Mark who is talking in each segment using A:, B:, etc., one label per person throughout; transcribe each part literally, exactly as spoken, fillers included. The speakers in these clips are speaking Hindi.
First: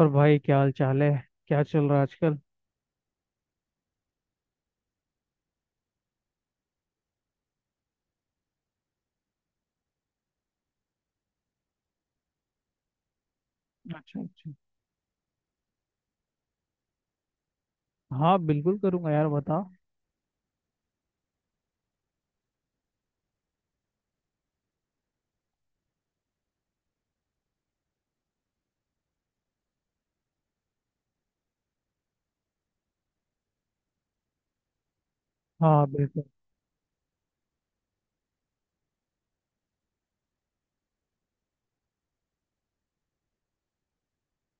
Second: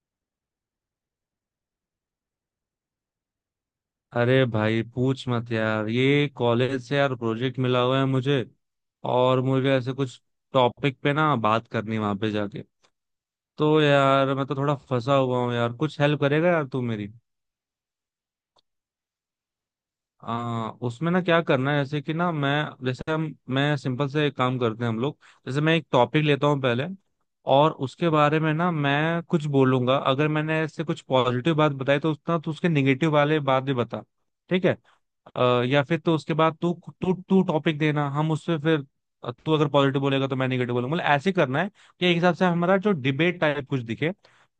A: और भाई क्या हाल चाल है। क्या चल रहा है आजकल।
B: अरे भाई पूछ मत यार, ये कॉलेज से यार प्रोजेक्ट मिला हुआ है मुझे। और मुझे ऐसे कुछ टॉपिक पे ना बात करनी वहां पे जाके। तो
A: अच्छा
B: यार मैं
A: अच्छा।
B: तो थोड़ा फंसा हुआ हूँ यार, कुछ हेल्प करेगा यार तू मेरी।
A: हाँ बिल्कुल करूंगा यार, बताओ।
B: आ, उसमें ना क्या करना है, जैसे कि ना मैं जैसे हम मैं सिंपल से एक काम करते हैं हम लोग। जैसे मैं एक टॉपिक लेता हूँ पहले, और उसके बारे में ना मैं कुछ बोलूंगा। अगर मैंने ऐसे कुछ पॉजिटिव बात बताई तो उसका तो उसके निगेटिव वाले बात भी बता। ठीक है। अ, या
A: हाँ
B: फिर तो
A: बिल्कुल।
B: उसके बाद तू तू तू टॉपिक देना, हम उससे फिर अ, तू अगर पॉजिटिव बोलेगा तो मैं नेगेटिव बोलूंगा, मतलब ऐसे करना है। कि एक हिसाब से हमारा जो डिबेट टाइप कुछ दिखे,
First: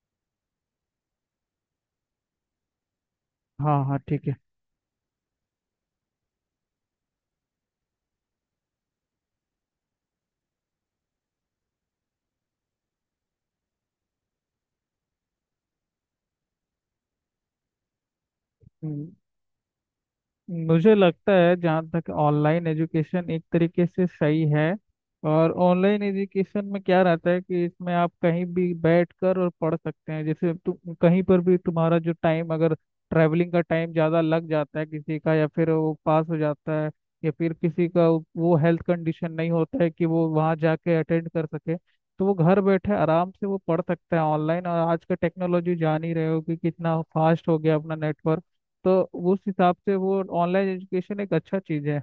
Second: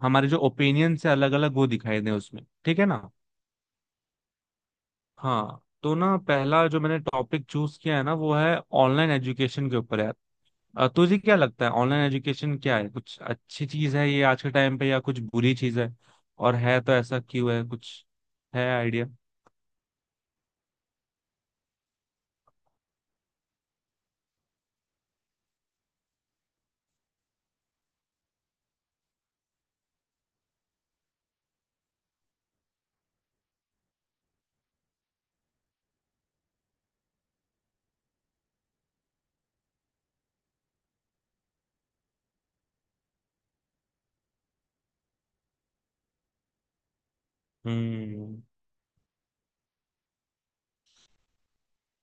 B: हमारे जो ओपिनियन से अलग अलग वो दिखाई दे उसमें। ठीक है ना।
A: हाँ हाँ ठीक
B: हाँ तो ना पहला जो मैंने टॉपिक चूज किया है ना वो है ऑनलाइन एजुकेशन के ऊपर यार। अ, तुझे क्या लगता है ऑनलाइन एजुकेशन क्या है? कुछ अच्छी चीज है ये आज के टाइम पे, या कुछ बुरी चीज है? और है तो ऐसा क्यों है कुछ? है
A: है।
B: आइडिया?
A: मुझे लगता है जहाँ तक ऑनलाइन एजुकेशन एक तरीके से सही है। और ऑनलाइन एजुकेशन में क्या रहता है कि इसमें आप कहीं भी बैठ कर और पढ़ सकते हैं, जैसे तुम कहीं पर भी तुम्हारा जो टाइम अगर ट्रैवलिंग का टाइम ज़्यादा लग जाता है किसी का, या फिर वो पास हो जाता है, या फिर किसी का वो हेल्थ कंडीशन नहीं होता है कि वो वहाँ जाके अटेंड कर सके, तो वो घर बैठे आराम से वो पढ़ सकता है ऑनलाइन। और आज का टेक्नोलॉजी जान ही रहे हो कि कितना फास्ट हो गया अपना नेटवर्क।
B: हम्म।
A: तो उस हिसाब से वो ऑनलाइन एजुकेशन एक अच्छा चीज है।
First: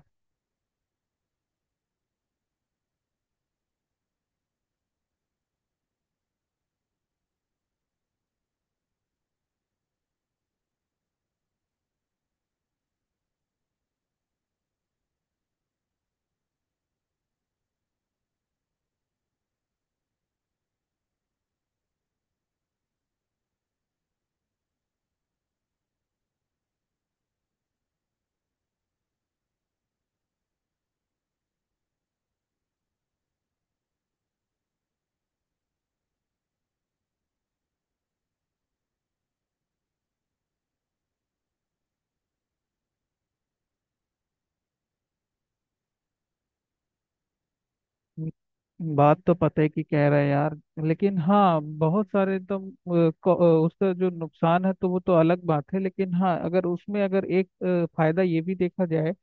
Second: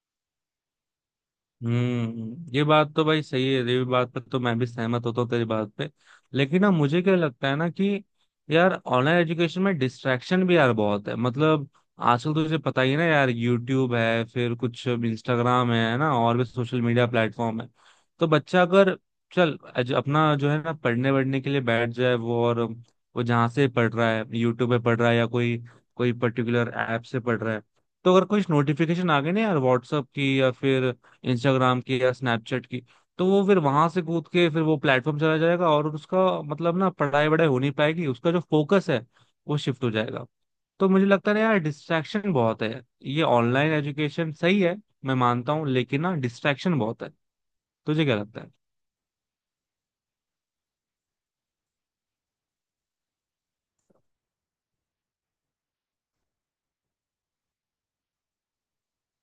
B: हम्म। ये बात तो भाई सही है, ये बात पर तो मैं भी सहमत होता हूँ तेरी बात पे। लेकिन ना मुझे क्या लगता है ना कि यार ऑनलाइन एजुकेशन में डिस्ट्रैक्शन भी यार बहुत है। मतलब आजकल तो तुझे पता ही है ना यार, यूट्यूब है, फिर कुछ इंस्टाग्राम है ना, और भी सोशल मीडिया प्लेटफॉर्म है। तो बच्चा अगर चल अज- अपना जो है ना पढ़ने वढ़ने के लिए बैठ जाए वो, और वो जहाँ से पढ़ रहा है, यूट्यूब पे पढ़ रहा है या कोई कोई पर्टिकुलर ऐप से पढ़ रहा है। तो अगर कुछ नोटिफिकेशन आ गए ना यार व्हाट्सअप की या फिर इंस्टाग्राम की या स्नैपचैट की, तो वो फिर वहां से कूद के फिर वो प्लेटफॉर्म चला जाएगा, और उसका मतलब ना पढ़ाई वढ़ाई हो नहीं पाएगी, उसका जो फोकस है वो शिफ्ट हो जाएगा। तो मुझे लगता है ना यार डिस्ट्रैक्शन बहुत है यार। ये ऑनलाइन एजुकेशन सही है मैं मानता हूँ, लेकिन ना डिस्ट्रैक्शन बहुत है। तुझे क्या लगता है?
A: बात तो पता है कि कह रहा है यार। लेकिन हाँ, बहुत सारे तो अ, को- अ, उसका जो नुकसान है तो वो तो अलग बात है। लेकिन हाँ, अगर उसमें अगर एक अ, फायदा ये भी देखा जाए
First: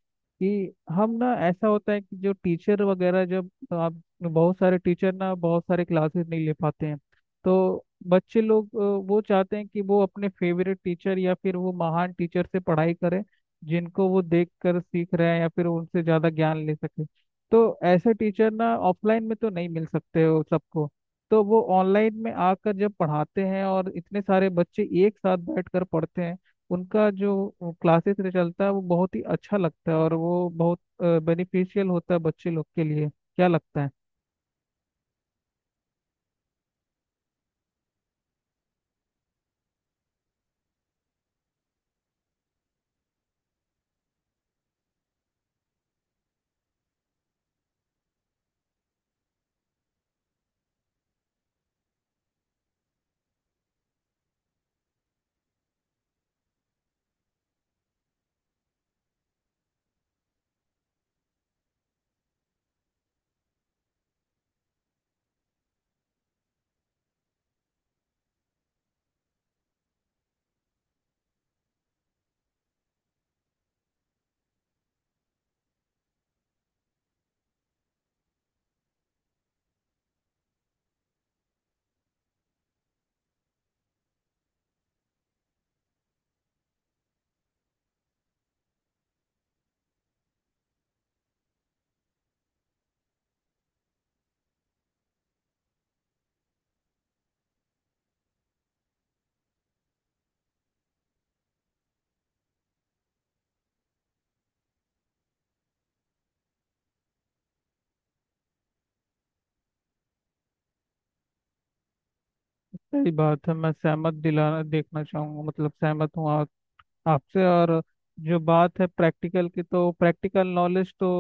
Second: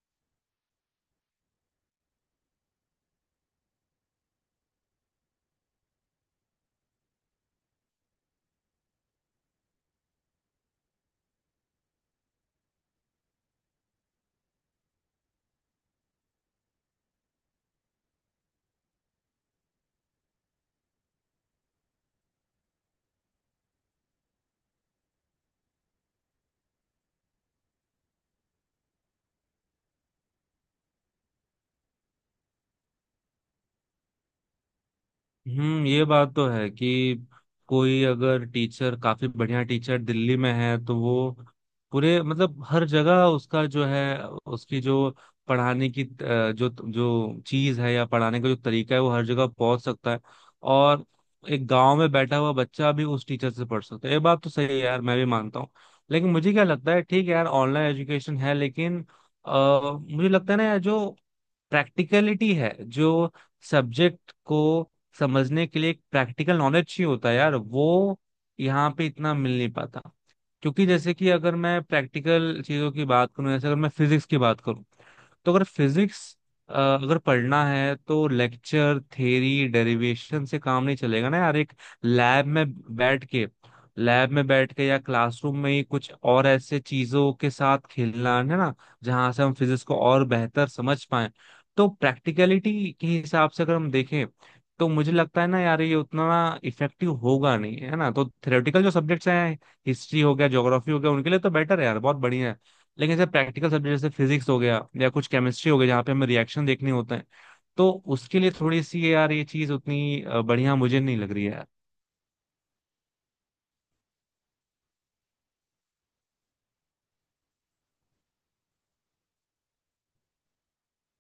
A: कि हम ना ऐसा होता है कि जो टीचर वगैरह जब आप बहुत सारे टीचर ना बहुत सारे क्लासेस नहीं ले पाते हैं, तो बच्चे लोग अ, वो चाहते हैं कि वो अपने फेवरेट टीचर या फिर वो महान टीचर से पढ़ाई करें, जिनको वो देख कर सीख रहे हैं या फिर उनसे ज़्यादा ज्ञान ले सके। तो ऐसे टीचर ना ऑफलाइन में तो नहीं मिल सकते हो सबको। तो वो ऑनलाइन में आकर जब पढ़ाते हैं और इतने सारे बच्चे एक साथ बैठकर पढ़ते हैं, उनका जो क्लासेस चलता है वो बहुत ही अच्छा लगता है और वो बहुत बेनिफिशियल होता है बच्चे लोग के लिए। क्या लगता है?
B: हम्म। ये बात तो है कि कोई अगर टीचर काफी बढ़िया टीचर दिल्ली में है तो वो पूरे मतलब हर जगह उसका जो है, उसकी जो पढ़ाने की अ, जो जो चीज है या पढ़ाने का जो तरीका है, वो हर जगह पहुंच सकता है। और एक गांव में बैठा हुआ बच्चा भी उस टीचर से पढ़ सकता है, ये बात तो सही है यार, मैं भी मानता हूँ। लेकिन मुझे क्या लगता है, ठीक है यार ऑनलाइन एजुकेशन है लेकिन आ, मुझे लगता है ना यार, जो प्रैक्टिकलिटी है, जो सब्जेक्ट को समझने के लिए एक प्रैक्टिकल नॉलेज चाहिए होता है यार, वो यहाँ पे इतना मिल नहीं पाता। क्योंकि जैसे कि अगर मैं प्रैक्टिकल चीजों की बात करूं, जैसे अगर मैं फिजिक्स की बात करूं, तो अगर फिजिक्स अगर पढ़ना है तो लेक्चर थ्योरी डेरिवेशन से काम नहीं चलेगा ना यार। एक लैब में बैठ के लैब में बैठ के या क्लासरूम में ही कुछ और ऐसे चीजों के साथ खेलना है ना, जहां से हम फिजिक्स को और बेहतर समझ पाए। तो प्रैक्टिकलिटी के हिसाब से अगर हम देखें, तो मुझे लगता है ना यार ये उतना इफेक्टिव होगा नहीं, है ना? तो थ्योरेटिकल जो सब्जेक्ट्स हैं, हिस्ट्री हो गया, ज्योग्राफी हो गया, उनके लिए तो बेटर है यार, बहुत बढ़िया है। लेकिन जैसे प्रैक्टिकल सब्जेक्ट, जैसे फिजिक्स हो गया या कुछ केमिस्ट्री हो गया, जहाँ पे हमें रिएक्शन देखने होते हैं, तो उसके लिए थोड़ी सी यार ये चीज उतनी अ, बढ़िया मुझे नहीं लग रही है यार।
A: सही बात है, मैं सहमत दिलाना देखना चाहूंगा, मतलब सहमत हूँ आपसे। और जो बात है प्रैक्टिकल की, तो प्रैक्टिकल नॉलेज तो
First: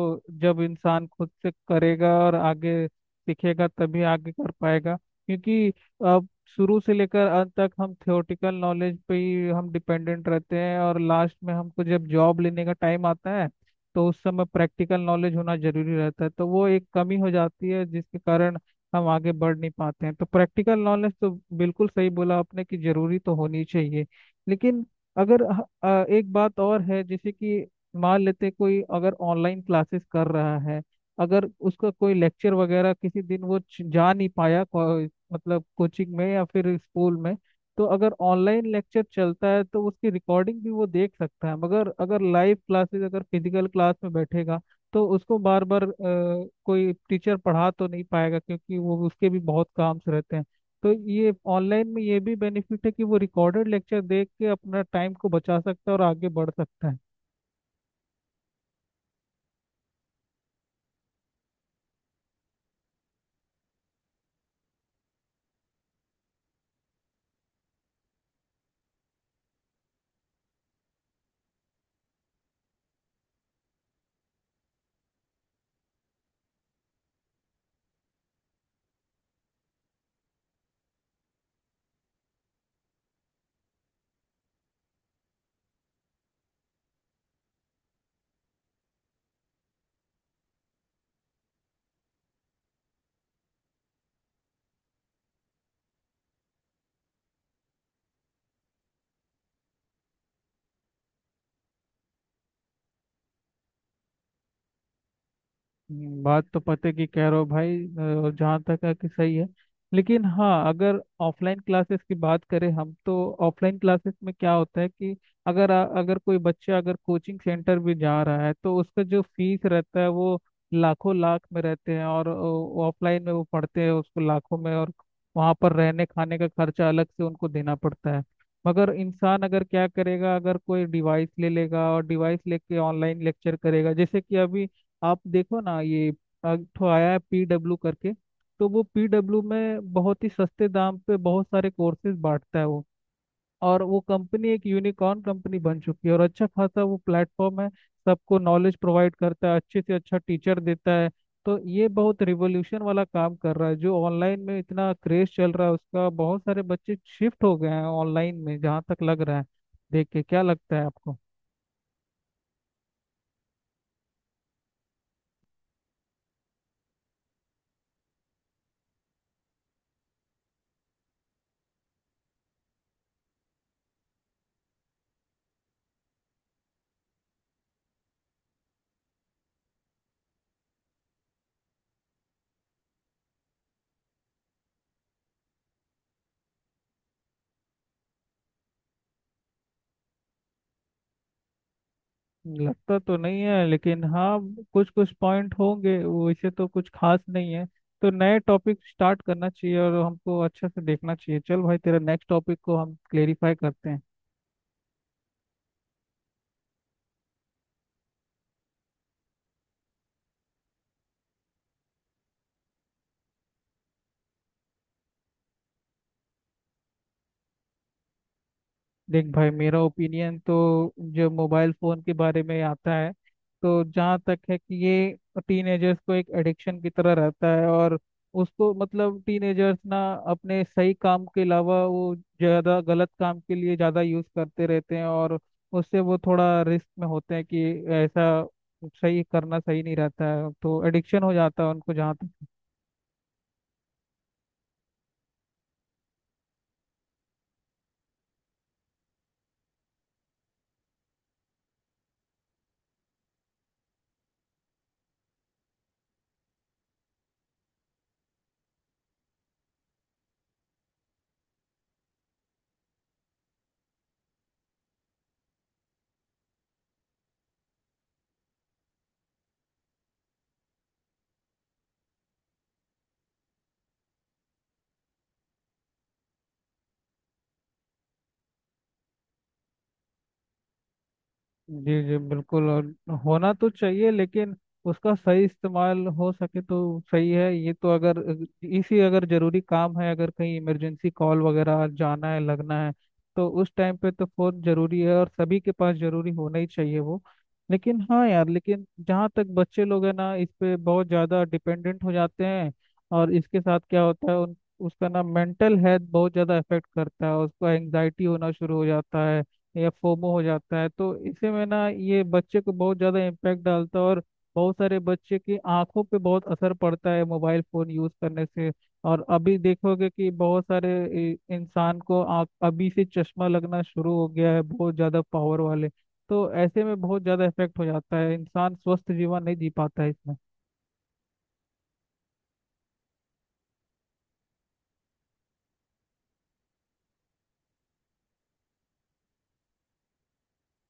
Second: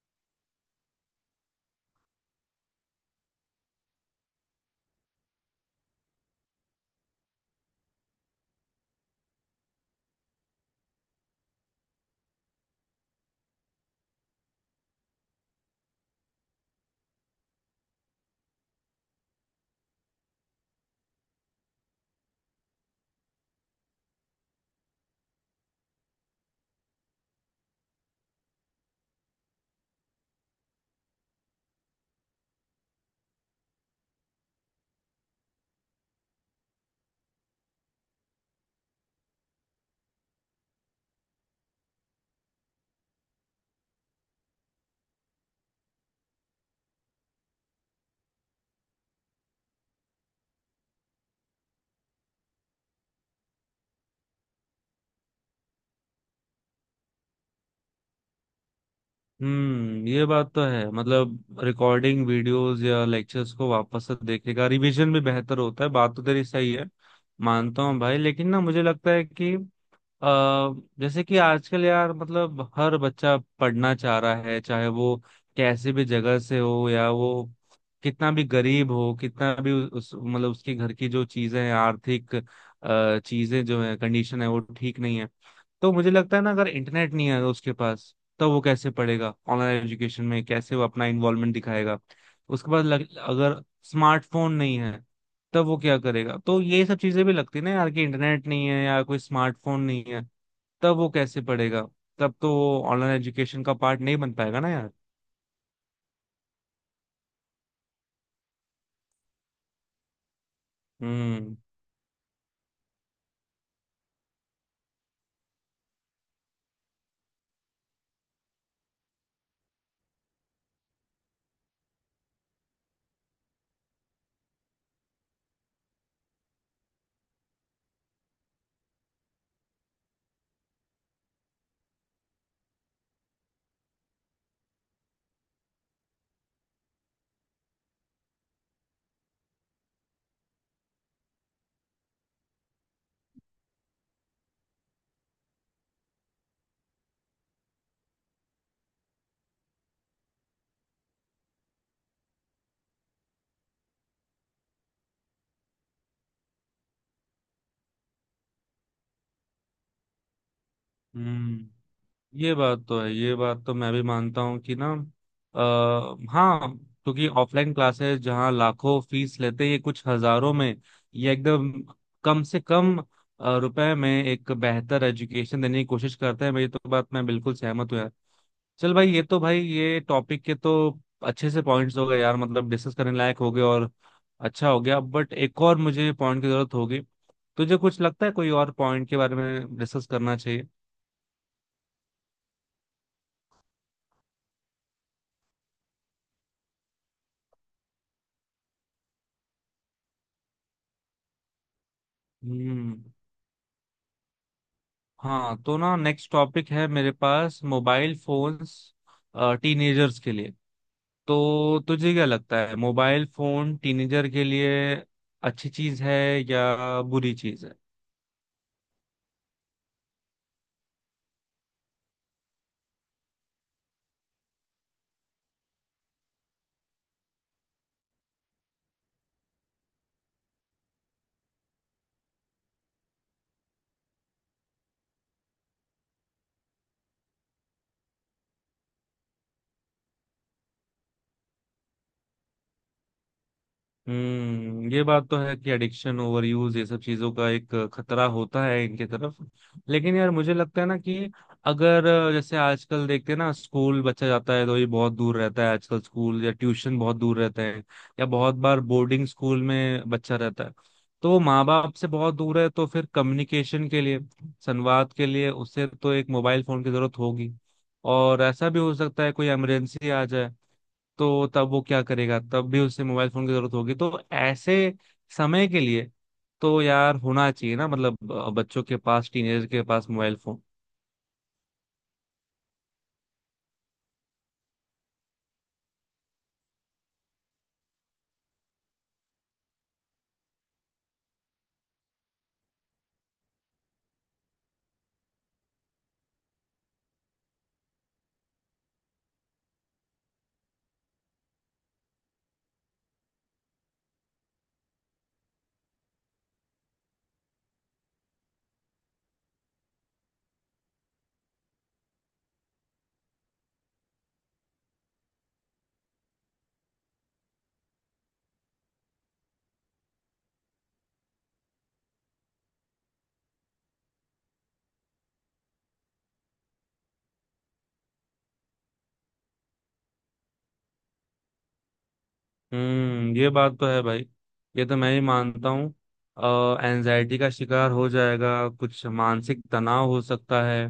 A: जब इंसान खुद से करेगा और आगे सीखेगा तभी आगे कर पाएगा। क्योंकि अब शुरू से लेकर अंत तक हम थियोरेटिकल नॉलेज पे ही हम डिपेंडेंट रहते हैं, और लास्ट में हमको जब जॉब लेने का टाइम आता है, तो उस समय प्रैक्टिकल नॉलेज होना जरूरी रहता है। तो वो एक कमी हो जाती है जिसके कारण हम आगे बढ़ नहीं पाते हैं। तो प्रैक्टिकल नॉलेज तो बिल्कुल सही बोला आपने कि जरूरी तो होनी चाहिए। लेकिन अगर ह- अ, एक बात और है, जैसे कि मान लेते हैं कोई अगर ऑनलाइन क्लासेस कर रहा है, अगर उसका कोई लेक्चर वगैरह किसी दिन वो च- जा नहीं पाया को, मतलब कोचिंग में या फिर स्कूल में, तो अगर ऑनलाइन लेक्चर चलता है तो उसकी रिकॉर्डिंग भी वो देख सकता है। मगर अगर लाइव क्लासेस अगर फिजिकल क्लास में बैठेगा, तो उसको बार बार कोई टीचर पढ़ा तो नहीं पाएगा, क्योंकि वो उसके भी बहुत काम से रहते हैं। तो ये ऑनलाइन में ये भी बेनिफिट है कि वो रिकॉर्डेड लेक्चर देख के अपना टाइम को बचा सकता है और आगे बढ़ सकता है।
B: हम्म। ये बात तो है, मतलब रिकॉर्डिंग वीडियोस या लेक्चर्स को वापस से देखेगा, रिवीजन भी बेहतर होता है, बात तो तेरी सही है। मानता हूँ भाई, लेकिन ना मुझे लगता है कि अ जैसे कि आजकल यार मतलब हर बच्चा पढ़ना चाह रहा है, चाहे वो कैसे भी जगह से हो, या वो कितना भी गरीब हो, कितना भी उ- उस मतलब उसके घर की जो चीजें हैं, आर्थिक अ, चीजें जो है कंडीशन है वो ठीक नहीं है। तो मुझे लगता है ना, अगर इंटरनेट नहीं है उसके पास, तो वो कैसे पढ़ेगा ऑनलाइन एजुकेशन में, कैसे वो अपना इन्वॉल्वमेंट दिखाएगा? उसके बाद लग, अगर स्मार्टफोन नहीं है, तब वो क्या करेगा? तो ये सब चीजें भी लगती है ना यार, कि इंटरनेट नहीं है या कोई स्मार्टफोन नहीं है, तब वो कैसे पढ़ेगा? तब तो वो ऑनलाइन एजुकेशन का पार्ट नहीं बन पाएगा ना यार।
A: हम्म, बात तो पते की कह रहे हो भाई। अ, जहाँ तक है कि सही है। लेकिन हाँ, अगर
B: हम्म।
A: ऑफलाइन क्लासेस की बात करें हम, तो ऑफलाइन क्लासेस में क्या होता है कि अगर आ- अगर कोई बच्चा अगर कोचिंग सेंटर भी जा रहा है तो उसका जो फीस रहता है वो लाखों लाख में रहते हैं, और ऑफलाइन में वो पढ़ते हैं उसको लाखों में, और वहाँ पर रहने खाने का खर्चा अलग से उनको देना पड़ता है। मगर इंसान अगर क्या करेगा, अगर कोई डिवाइस ले लेगा और डिवाइस लेके ऑनलाइन लेक्चर करेगा, जैसे कि अभी आप देखो ना ये एक ठो आया है पीडब्ल्यू करके। तो वो पीडब्ल्यू में बहुत ही सस्ते दाम पे बहुत सारे कोर्सेज बांटता है वो। और वो कंपनी एक यूनिकॉर्न कंपनी बन चुकी है और अच्छा खासा वो प्लेटफॉर्म है, सबको नॉलेज प्रोवाइड करता है, अच्छे से अच्छा टीचर देता है। तो ये बहुत रिवोल्यूशन वाला काम कर रहा है। जो ऑनलाइन में इतना क्रेज चल रहा है उसका, बहुत सारे बच्चे शिफ्ट हो गए हैं ऑनलाइन में, जहाँ तक लग रहा है। देख के क्या लगता है आपको?
B: हम्म। ये बात तो है, ये बात तो मैं भी मानता हूँ कि ना आ, हाँ, क्योंकि ऑफलाइन क्लासेस जहाँ लाखों फीस लेते हैं, ये कुछ हजारों में, ये एकदम कम से कम अ, रुपए में एक बेहतर एजुकेशन देने की कोशिश करते हैं। मेरी तो बात, मैं बिल्कुल सहमत हूँ यार। चल भाई, ये तो भाई ये टॉपिक के तो अच्छे से पॉइंट्स हो गए यार, मतलब डिस्कस करने लायक हो गए, और अच्छा हो गया। बट एक और मुझे पॉइंट की जरूरत होगी। तुझे कुछ लगता है कोई और पॉइंट के बारे में डिस्कस करना चाहिए?
A: लगता तो नहीं है, लेकिन हाँ कुछ कुछ पॉइंट होंगे, वैसे तो कुछ खास नहीं है। तो नए टॉपिक स्टार्ट करना चाहिए और हमको अच्छे से देखना चाहिए। चल भाई, तेरा नेक्स्ट टॉपिक को हम
B: हम्म।
A: क्लेरिफाई करते हैं।
B: हाँ तो ना नेक्स्ट टॉपिक है मेरे पास, मोबाइल फोन्स टीनेजर्स के लिए। तो तुझे क्या लगता है मोबाइल फोन टीनेजर के लिए अच्छी चीज है या बुरी चीज है?
A: देख भाई, मेरा ओपिनियन तो जो मोबाइल फ़ोन के बारे में आता है, तो जहाँ तक है कि ये टीनेजर्स को एक एडिक्शन की तरह रहता है। और उसको मतलब टीनेजर्स ना अपने सही काम के अलावा वो ज़्यादा गलत काम के लिए ज़्यादा यूज़ करते रहते हैं, और उससे वो थोड़ा रिस्क में होते हैं कि ऐसा सही करना सही नहीं रहता है। तो एडिक्शन हो जाता है उनको, जहाँ तक।
B: हम्म। ये बात तो है कि एडिक्शन, ओवरयूज, ये सब चीजों का एक खतरा होता है इनके तरफ। लेकिन यार मुझे लगता है ना कि अगर अ, जैसे आजकल देखते हैं ना, स्कूल बच्चा जाता है तो ये बहुत दूर रहता है आजकल, स्कूल या ट्यूशन बहुत दूर रहते हैं, या बहुत बार बोर्डिंग स्कूल में बच्चा रहता है। तो वो माँ बाप से बहुत दूर है, तो फिर कम्युनिकेशन के लिए, संवाद के लिए उसे तो एक मोबाइल फोन की जरूरत होगी। और ऐसा भी हो सकता है कोई इमरजेंसी आ जाए, तो तब वो क्या करेगा? तब भी उसे मोबाइल फोन की जरूरत होगी। तो ऐसे समय के लिए तो यार होना चाहिए ना, मतलब अ, बच्चों के पास, टीनेजर के पास मोबाइल फोन।
A: जी जी बिल्कुल। और होना तो चाहिए, लेकिन उसका सही इस्तेमाल हो सके तो सही है ये तो। अगर इसी अगर जरूरी काम है, अगर कहीं इमरजेंसी कॉल वगैरह जाना है, लगना है, तो उस टाइम पे तो फोन जरूरी है और सभी के पास जरूरी होना ही चाहिए वो। लेकिन हाँ यार, लेकिन जहाँ तक बच्चे लोग हैं ना, इस पे बहुत ज़्यादा डिपेंडेंट हो जाते हैं। और इसके साथ क्या होता है उन उसका ना मेंटल हेल्थ बहुत ज़्यादा इफेक्ट करता है, उसको एंग्जाइटी होना शुरू हो जाता है या फोमो हो जाता है। तो इससे में ना ये बच्चे को बहुत ज़्यादा इम्पैक्ट डालता है। और बहुत सारे बच्चे की आंखों पे बहुत असर पड़ता है मोबाइल फ़ोन यूज़ करने से। और अभी देखोगे कि बहुत सारे इ- इंसान को आँख अभी से चश्मा लगना शुरू हो गया है, बहुत ज़्यादा पावर वाले। तो ऐसे में बहुत ज़्यादा इफेक्ट हो जाता है, इंसान स्वस्थ जीवन नहीं जी पाता है इसमें।
B: हम्म। ये बात तो है भाई, ये तो मैं ही मानता हूँ, एनजाइटी का शिकार हो जाएगा, कुछ मानसिक तनाव हो सकता है।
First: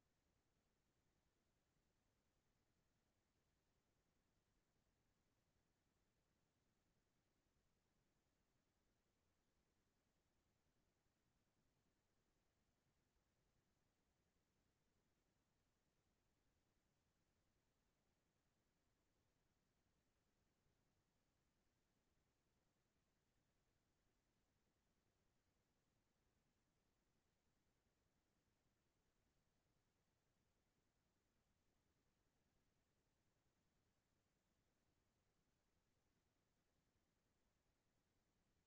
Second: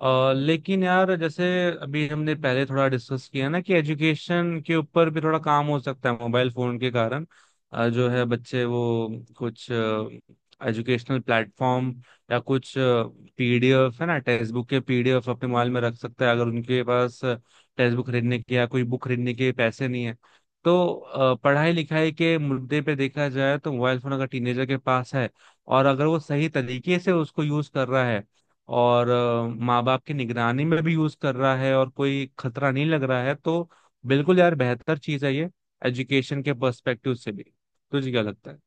B: अ, लेकिन यार जैसे अभी हमने पहले थोड़ा डिस्कस किया ना कि एजुकेशन के ऊपर भी थोड़ा काम हो सकता है मोबाइल फोन के कारण। अ, जो है बच्चे वो कुछ एजुकेशनल प्लेटफॉर्म या कुछ पीडीएफ है ना, टेक्स्ट बुक के पीडीएफ अपने मोबाइल में रख सकता है, अगर उनके पास टेक्स्ट बुक खरीदने के या कोई बुक खरीदने के पैसे नहीं है। तो अ, पढ़ाई लिखाई के मुद्दे पे देखा जाए तो मोबाइल फोन अगर टीनेजर के पास है, और अगर वो सही तरीके से उसको यूज कर रहा है, और माँ बाप की निगरानी में भी यूज कर रहा है, और कोई खतरा नहीं लग रहा है, तो बिल्कुल यार बेहतर चीज है ये, एजुकेशन के पर्सपेक्टिव से भी। तुझे क्या लगता है?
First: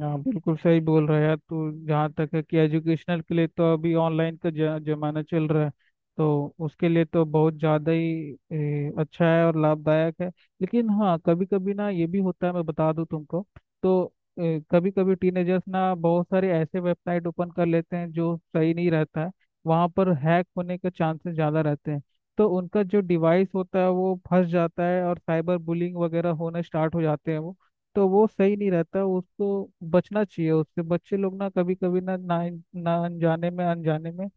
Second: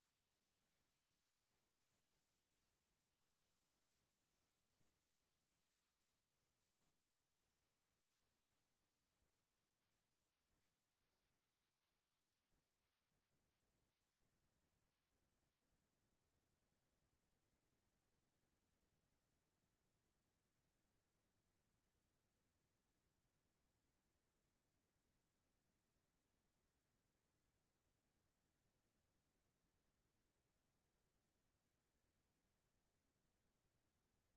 A: हाँ बिल्कुल सही बोल रहा है यार तू। जहाँ तक है कि एजुकेशनल के लिए तो अभी ऑनलाइन का ज- जमाना चल रहा है। तो उसके लिए तो बहुत ज़्यादा ही ए, अच्छा है और लाभदायक है। लेकिन हाँ, कभी कभी ना ये भी होता है, मैं बता दूँ तुमको, तो कभी कभी टीनेजर्स ना बहुत सारे ऐसे वेबसाइट ओपन कर लेते हैं जो सही नहीं रहता है। वहाँ पर हैक होने के चांसेस ज़्यादा रहते हैं। तो उनका जो डिवाइस होता है वो फंस जाता है और साइबर बुलिंग वगैरह होना स्टार्ट हो जाते हैं वो। तो वो सही नहीं रहता उसको, बचना चाहिए उससे। बच्चे लोग ना कभी कभी ना ना ना अनजाने में, अनजाने में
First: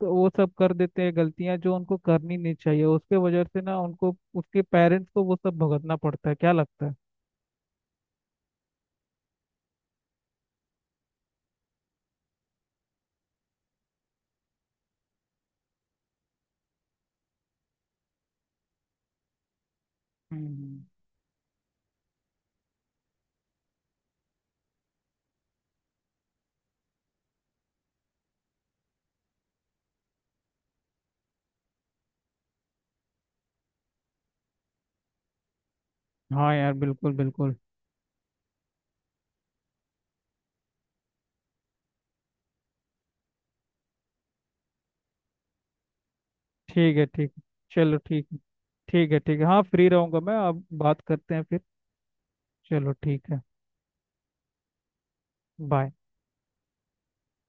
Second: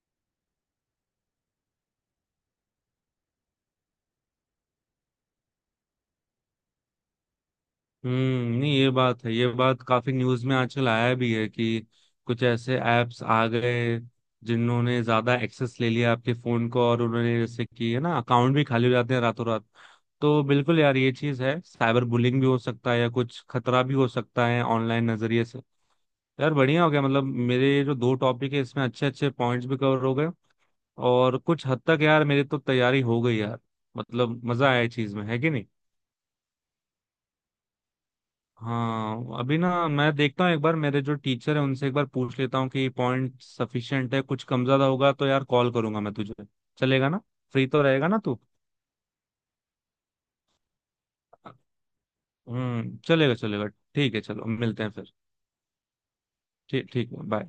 A: तो वो सब कर देते हैं गलतियां जो उनको करनी नहीं चाहिए, उसके वजह से ना उनको उसके पेरेंट्स को वो सब भुगतना पड़ता है। क्या लगता है?
B: हम्म। नहीं, ये बात है, ये बात काफी न्यूज में आजकल आया भी है कि कुछ ऐसे एप्स आ गए जिन्होंने ज्यादा एक्सेस ले लिया आपके फोन को, और उन्होंने जैसे कि है ना, अकाउंट भी खाली हो जाते हैं रातों रात। तो
A: हम्म।
B: बिल्कुल यार ये चीज है, साइबर बुलिंग भी हो सकता है या कुछ खतरा भी हो सकता है ऑनलाइन नजरिए से। यार बढ़िया हो गया, मतलब मेरे जो दो टॉपिक है इसमें अच्छे अच्छे पॉइंट्स भी कवर हो गए, और कुछ हद तक यार मेरी तो तैयारी हो गई यार। मतलब मजा आया चीज में, है कि नहीं?
A: हाँ यार बिल्कुल बिल्कुल।
B: हाँ अभी ना मैं देखता हूँ एक बार, मेरे जो टीचर है उनसे एक बार पूछ लेता हूँ कि पॉइंट सफिशिएंट है। कुछ कम ज्यादा होगा तो यार कॉल करूंगा मैं तुझे।
A: ठीक है
B: चलेगा ना?
A: ठीक है।
B: फ्री तो
A: चलो
B: रहेगा ना
A: ठीक है।
B: तू?
A: ठीक है ठीक है, हाँ फ्री रहूंगा मैं, अब बात करते हैं फिर। चलो
B: हम्म,
A: ठीक
B: चलेगा,
A: है।
B: चलेगा। ठीक है, चलो मिलते हैं फिर।
A: बाय।
B: ठीक, ठीक, बाय।